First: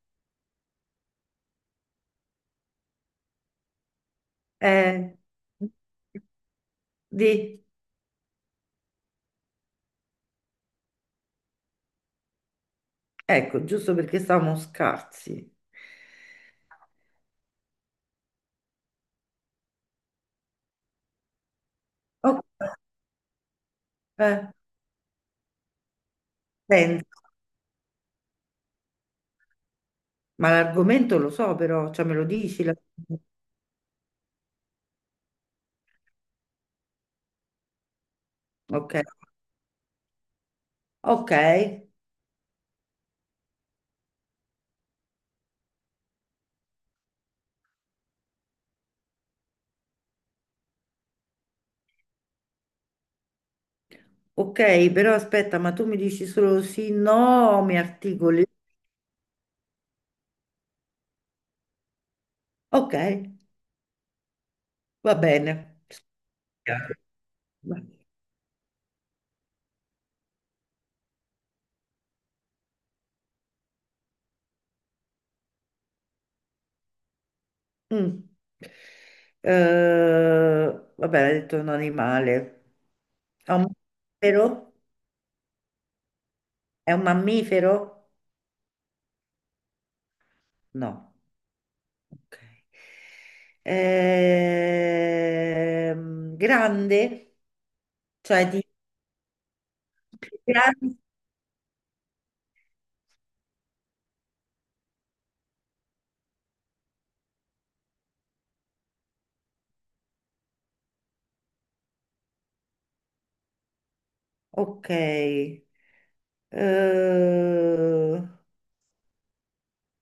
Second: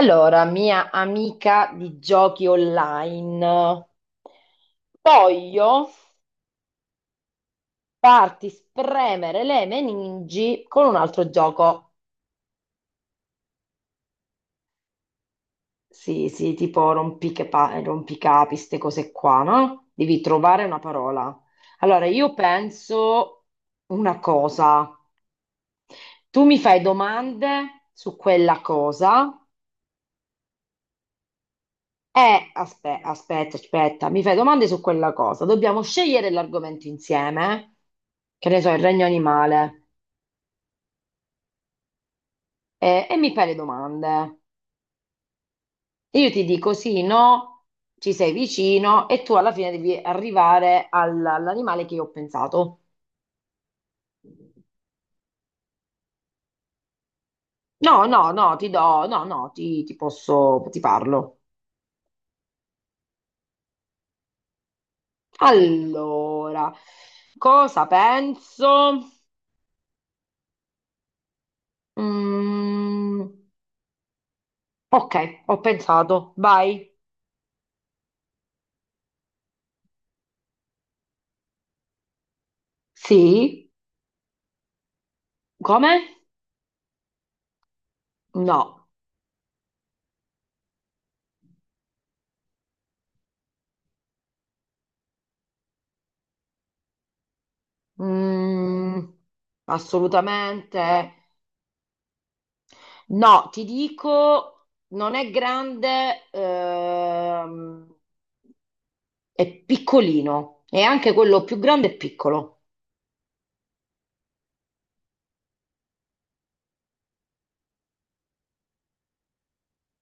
Allora, mia amica di giochi online, Eh, voglio di, farti spremere le meningi con un altro gioco. ecco, giusto perché siamo scarsi. Sì, sì, tipo rompicapi, queste cose qua, no? Devi trovare una parola. Allora, io Oh, penso una eh, cosa. Tu mi fai pensa. domande su quella cosa. Ma l'argomento lo so però, cioè me lo dici? La- Aspetta, aspetta, mi fai domande su quella cosa. Dobbiamo scegliere l'argomento insieme, che ne so, il Ok, regno animale, ok, e mi fai le domande. Io ti dico sì, no, ci sei vicino e tu alla fine devi arrivare all'animale che io ho pensato. ok, però aspetta, ma tu mi dici solo sì, no, o mi No, no, articoli? no, ti do, no, no, ti posso, ti parlo. Ok, va bene. Allora, Va- cosa penso? Mm, ok, ho pensato, vai. Mm. Eh, va bene, ha detto un animale. È un Sì. mammifero? Come? È un mammifero? No. No. Ok. Grande, cioè di Mm, più assolutamente grande. no. Ti dico, non è grande, è piccolino e anche quello più grande è piccolo. Ok. Eh,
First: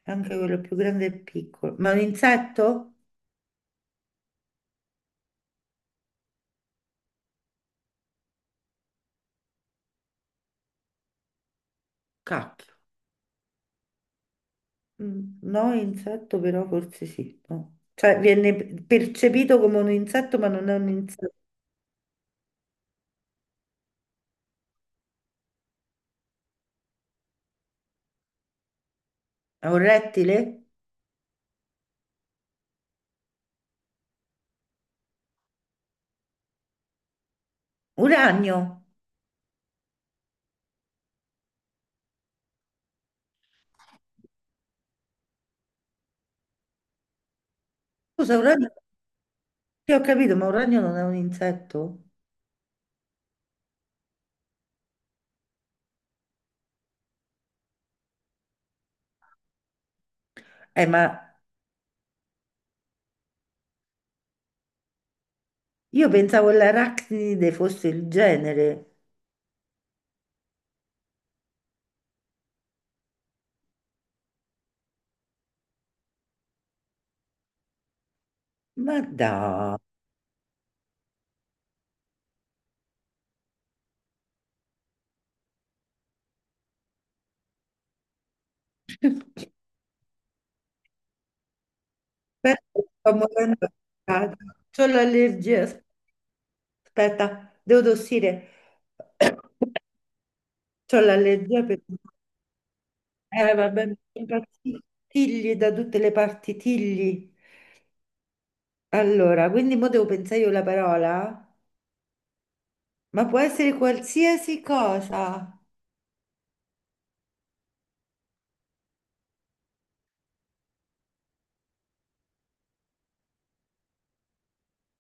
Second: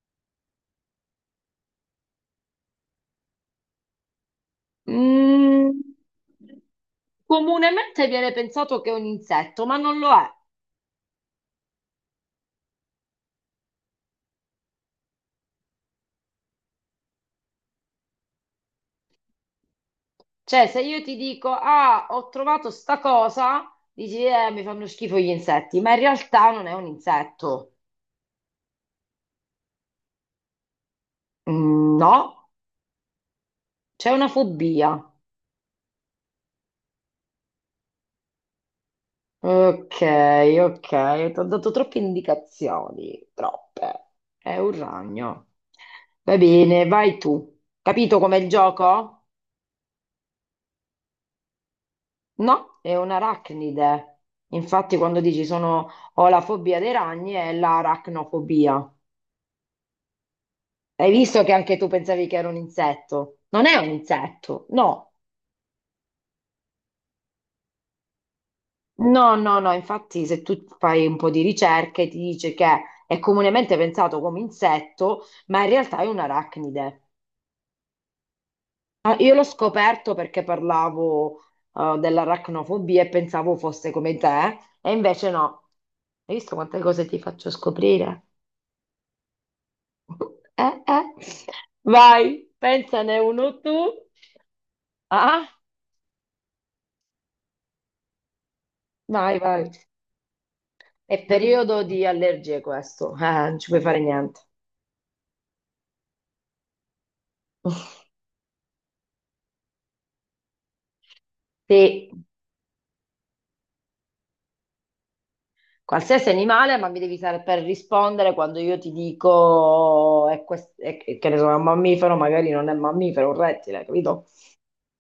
anche quello più grande e piccolo. Ma è un insetto? Mm, comunemente viene pensato che è un insetto, ma non lo è. Cacchio. Mm, no, insetto però forse sì. No. Cioè viene percepito come un insetto, ma Cioè, non è se un io ti insetto. dico, ah, ho trovato sta cosa, dici, mi fanno schifo gli insetti, ma in realtà non è un insetto. È un rettile? No, c'è una fobia. Un ragno. Ok, ok, ti ho dato troppe indicazioni, troppe. È un ragno. Va bene, vai tu. Capito Scusa, com'è un il ragno. gioco? Sì, ho capito, ma un ragno non è un insetto? No, è un'arachnide. Infatti, quando dici sono, ho la fobia dei ragni, è l'arachnofobia. Eh, ma Hai visto che anche tu pensavi che era un insetto? Non è un insetto, no. Io pensavo l'arachnide fosse il genere, No, no, no, infatti se tu fai un po' di ricerche ti dice che è comunemente pensato come insetto, ma in realtà è un'arachnide. ma Ah, io l'ho dai, scoperto perché parlavo dell'aracnofobia e pensavo fosse come te, e invece no. Hai visto quante cose ti faccio scoprire? Eh, eh. Vai, aspetta, che sto pensane uno morendo di tu. caldo. C'ho Ah, l'allergia, aspetta, devo tossire, vai, vai. c'ho È l'allergia per... periodo di allergie questo, non ci puoi vabbè, mi fare niente. impazzisco. Tigli da tutte le parti, tigli. Allora, quindi mo devo pensare io la parola? Sì, Ma può essere qualsiasi cosa. qualsiasi animale, ma mi devi saper rispondere quando io ti dico è che ne so, è un mammifero, magari non è un mammifero, è un rettile, capito?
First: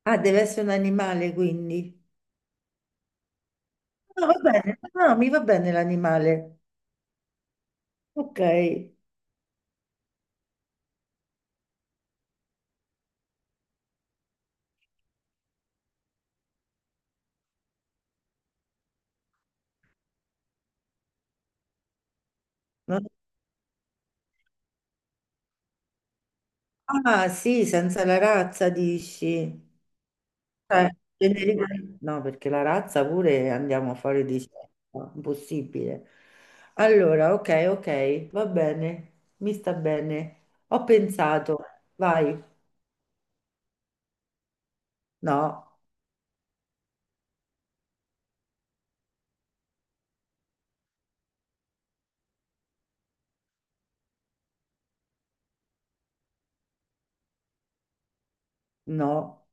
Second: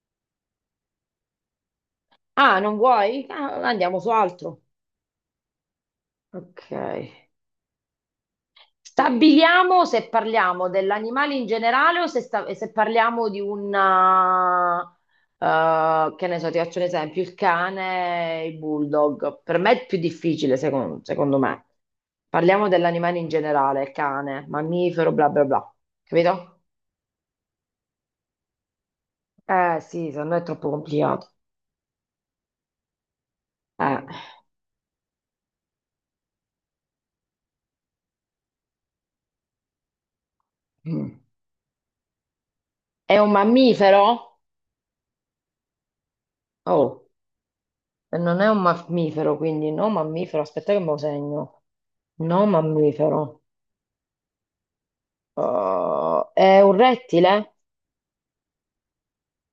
Ah, deve essere un animale, quindi. Ah, non vuoi? Ah, andiamo su No, va altro. bene, no, mi va bene l'animale. Ok. Ok. Stabiliamo se parliamo dell'animale in generale o se, se parliamo di una eh, che ne so, ti faccio un esempio, il cane, e il bulldog. Per me è più difficile, secondo me. Parliamo dell'animale in generale, cane, mammifero, bla bla bla. Capito? Ah, sì, senza la razza dici. Eh sì, se no è troppo Cioè, complicato. generica- No, perché la razza pure andiamo Eh. fuori di scelta, impossibile. Allora, ok, ok, va bene, mi sta bene. Ho Mm. pensato, vai. È un mammifero? No, Oh. E non è un mammifero, quindi no mammifero. Aspetta che me lo segno. No mammifero. È un rettile? no,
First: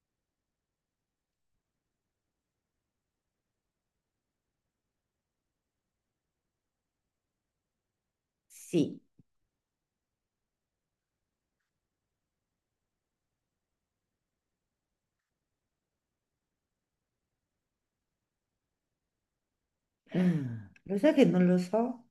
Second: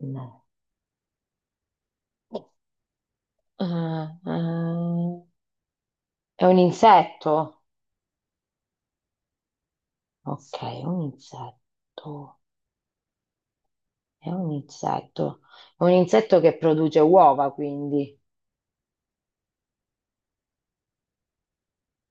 No. Eh, eh, è un insetto? sì. Ok, è un insetto. È un insetto. È un insetto che produce uova, quindi. Lo sai che non lo so?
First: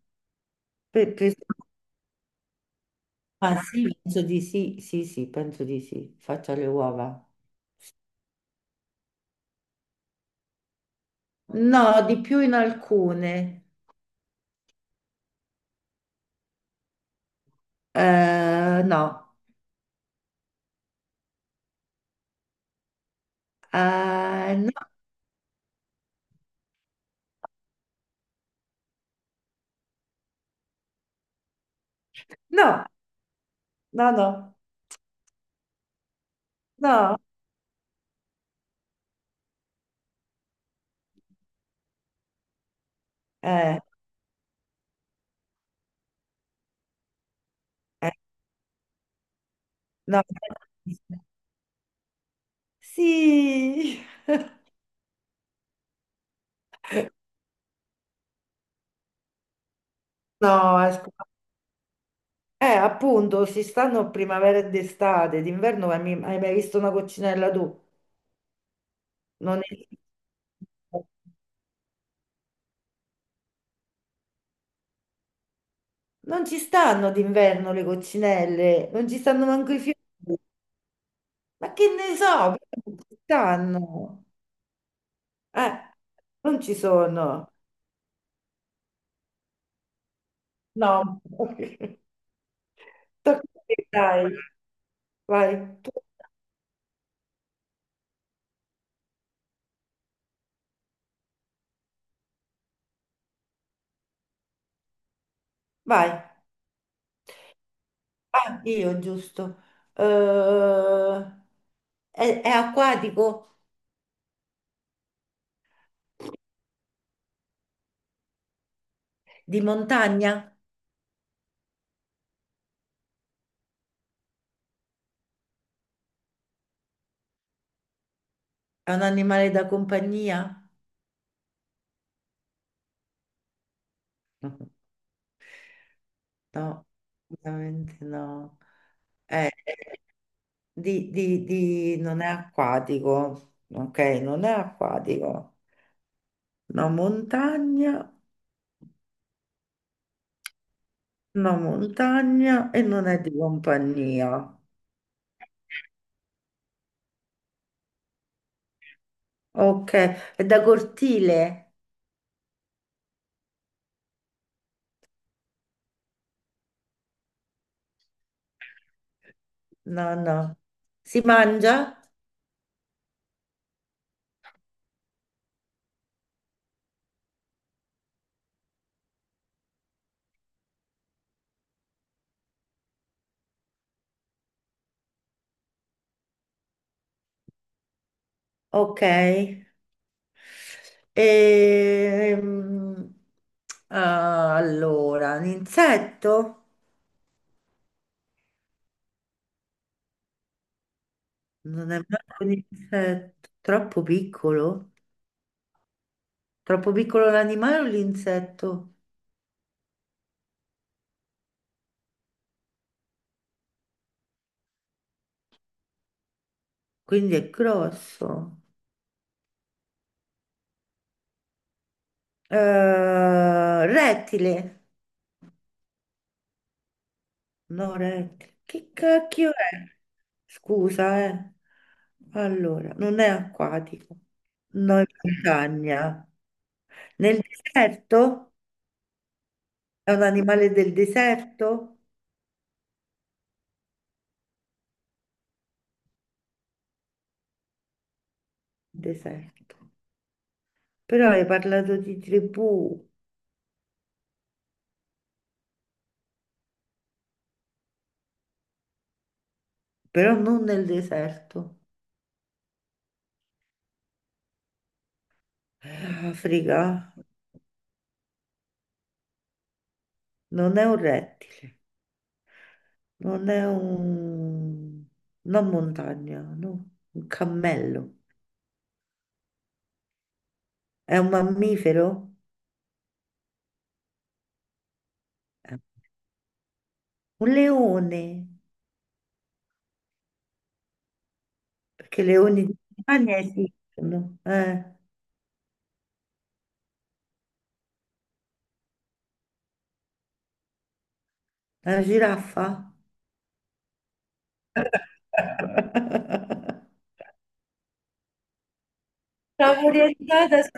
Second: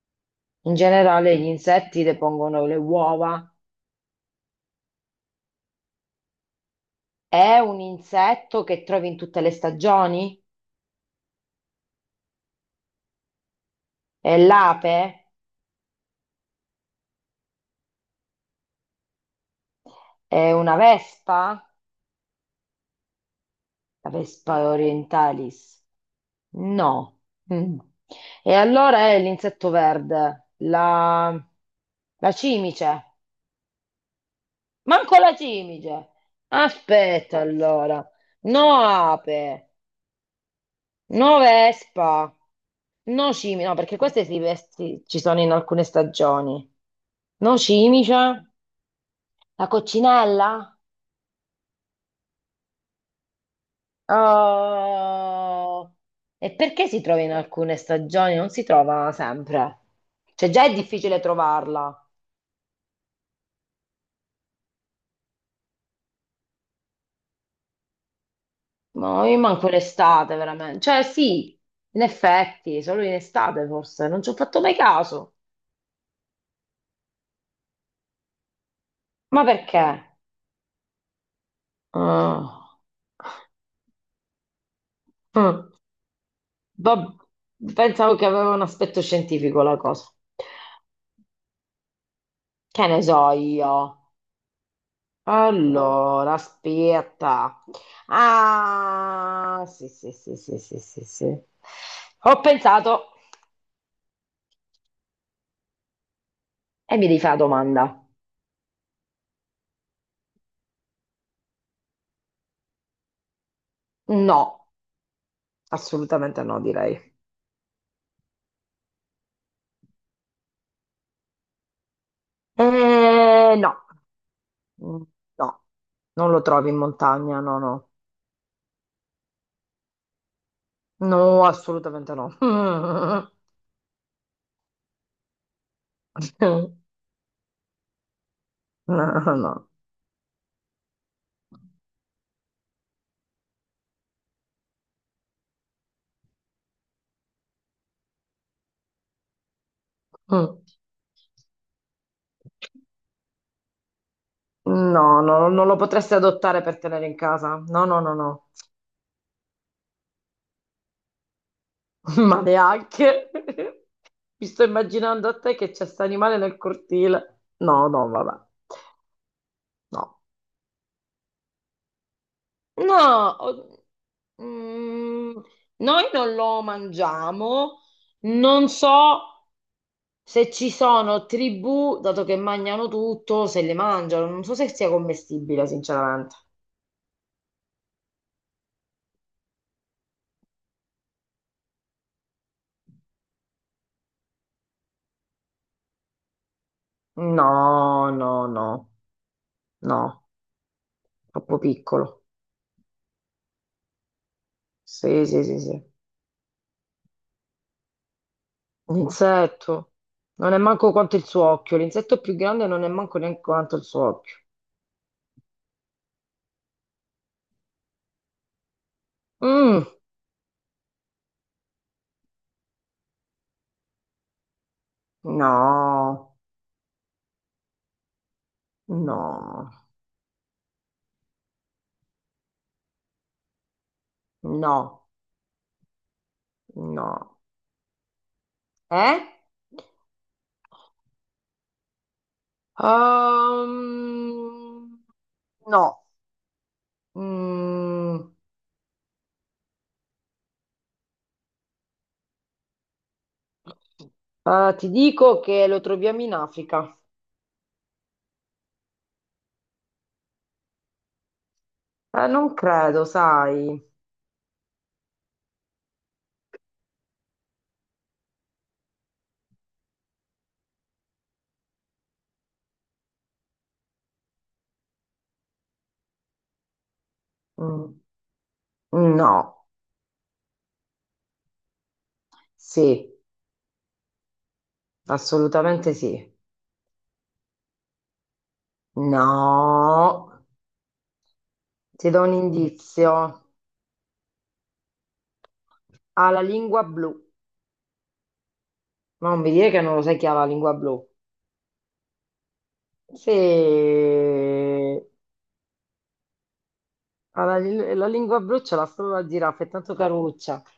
In Per- generale gli insetti depongono le uova. Ah, sì, penso di sì, sì, sì, penso di sì. Faccio le uova. È un insetto che trovi in tutte le stagioni? No, di più in alcune. È l'ape? No. È una vespa? La Vespa No. orientalis? No. Mm. E allora è l'insetto verde, la No, cimice. no, no, Manco la cimice. no, Aspetta allora. No ape, no vespa, no cimice. No, eh, perché queste ci sono in alcune stagioni. No eh, cimice, la no. coccinella? Sì, Oh, e perché si trova in alcune stagioni? Non si trova sempre. Cioè, già è no, è scu- difficile trovarla. Appunto, si stanno primavera ed estate, d'inverno hai mai visto una coccinella tu? Ma io Non manco esiste. l'estate, veramente. Cioè, sì, in effetti, solo in estate forse. Non ci ho fatto mai caso. Non ci stanno d'inverno le coccinelle, non ci Ma stanno manco i perché? fiori, ma che ne so, Ah. però non ci stanno, Mm. eh, non ci Vabb- sono, pensavo che aveva un aspetto scientifico la cosa. no. Che ne so Tocca a io. te, dai, vai, tu- Allora, aspetta. Ah, sì, sì, sì, sì, sì, sì, sì. Ho pensato vai. e mi devi fare la domanda. Ah, io giusto. Eh, è acquatico? No, assolutamente no, direi. Di montagna? No. Mm, no, non lo trovi in montagna, no, no. È un animale da compagnia? No, assolutamente no. No, No, veramente no. Eh, no. non è acquatico. Ok, non è acquatico. No montagna, No, no montagna e non è di compagnia. no, no, non lo potresti adottare per tenere in casa. No, no, no, no. Ok, è da cortile? Ma neanche. Mi sto immaginando a te che c'è sta animale nel cortile. No, no, vabbè. No, No. no. Si mangia? No, o- mm, noi non lo mangiamo. Non so se ci sono tribù, dato che mangiano tutto, se le mangiano. Non so se sia commestibile, sinceramente. Ok. Ehm, allora, un insetto? No, no, no, no, troppo Non è piccolo. manco un insetto, troppo piccolo? Sì, sì, sì, sì. Troppo piccolo l'animale o l'insetto? L'insetto non è manco quanto il suo occhio. L'insetto più grande non è manco neanche quanto il suo occhio. Quindi è grosso. Mm, Rettile? no, No, rettile. Che cacchio no, è? Scusa, eh. Allora, non è acquatico. No, no, in montagna. no. Nel deserto? Eh? È un animale del deserto? Ehm, no. Mm, Deserto. Però hai parlato di tribù, ti dico che lo troviamo in Africa. però non nel deserto. Non credo, sai. Africa non è un rettile, non è un... non montagna, no, un Mm, cammello. no, È un mammifero? sì, Eh. assolutamente sì. Un leone, No, ti do perché un leoni di indizio. montagna esistono. Eh, Ha la lingua blu. Ma non mi dire che non lo sai chi ha la lingua blu. una giraffa? Sì, ha la lingua blu ce l'ha solo la zirafa, è Stavo tanto caruccia. orientata su-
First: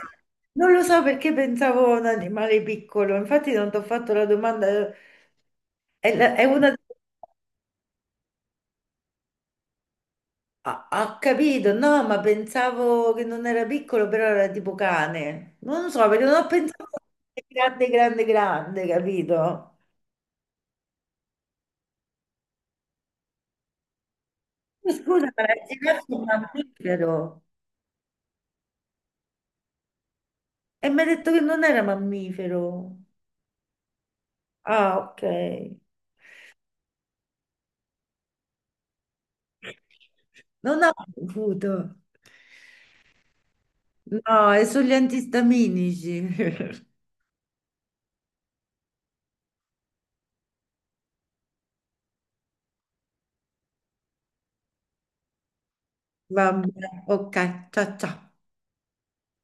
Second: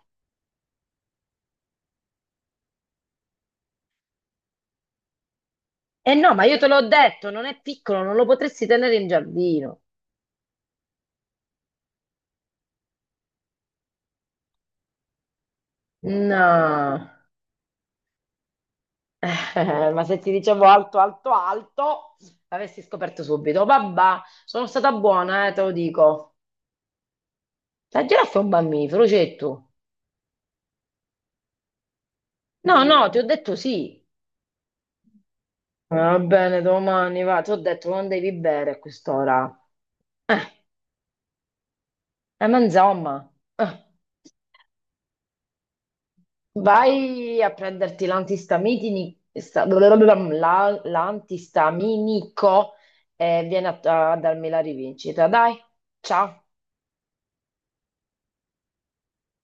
Non lo so perché pensavo a un animale piccolo, infatti non ti ho fatto la domanda. E È, no, la- ma è io te una... l'ho detto, non è piccolo, non lo potresti tenere in giardino. Ha capito, no, ma pensavo che non era piccolo, però era tipo cane. Non lo so, perché non ho pensato No. che grande, grande, grande, capito? Ma se ti dicevo alto, alto, alto, l'avessi scoperto subito. Vabbè, sono stata Ma scusa, ma buona, la te lo giraffa è un dico. mammifero. La giraffa è un mammifero, c'è tu. E mi ha detto che non era No, mammifero. no, ti ho detto sì. Ah, ok. Va bene, domani va. Ti ho detto non devi bere a quest'ora. Non ho saputo. Ma insomma, No, è sugli antistaminici. vai a prenderti l'antistaminico, l'antistaminico e vieni a a darmi la rivincita. Dai, ciao. Vabbè, ok, ciao ciao.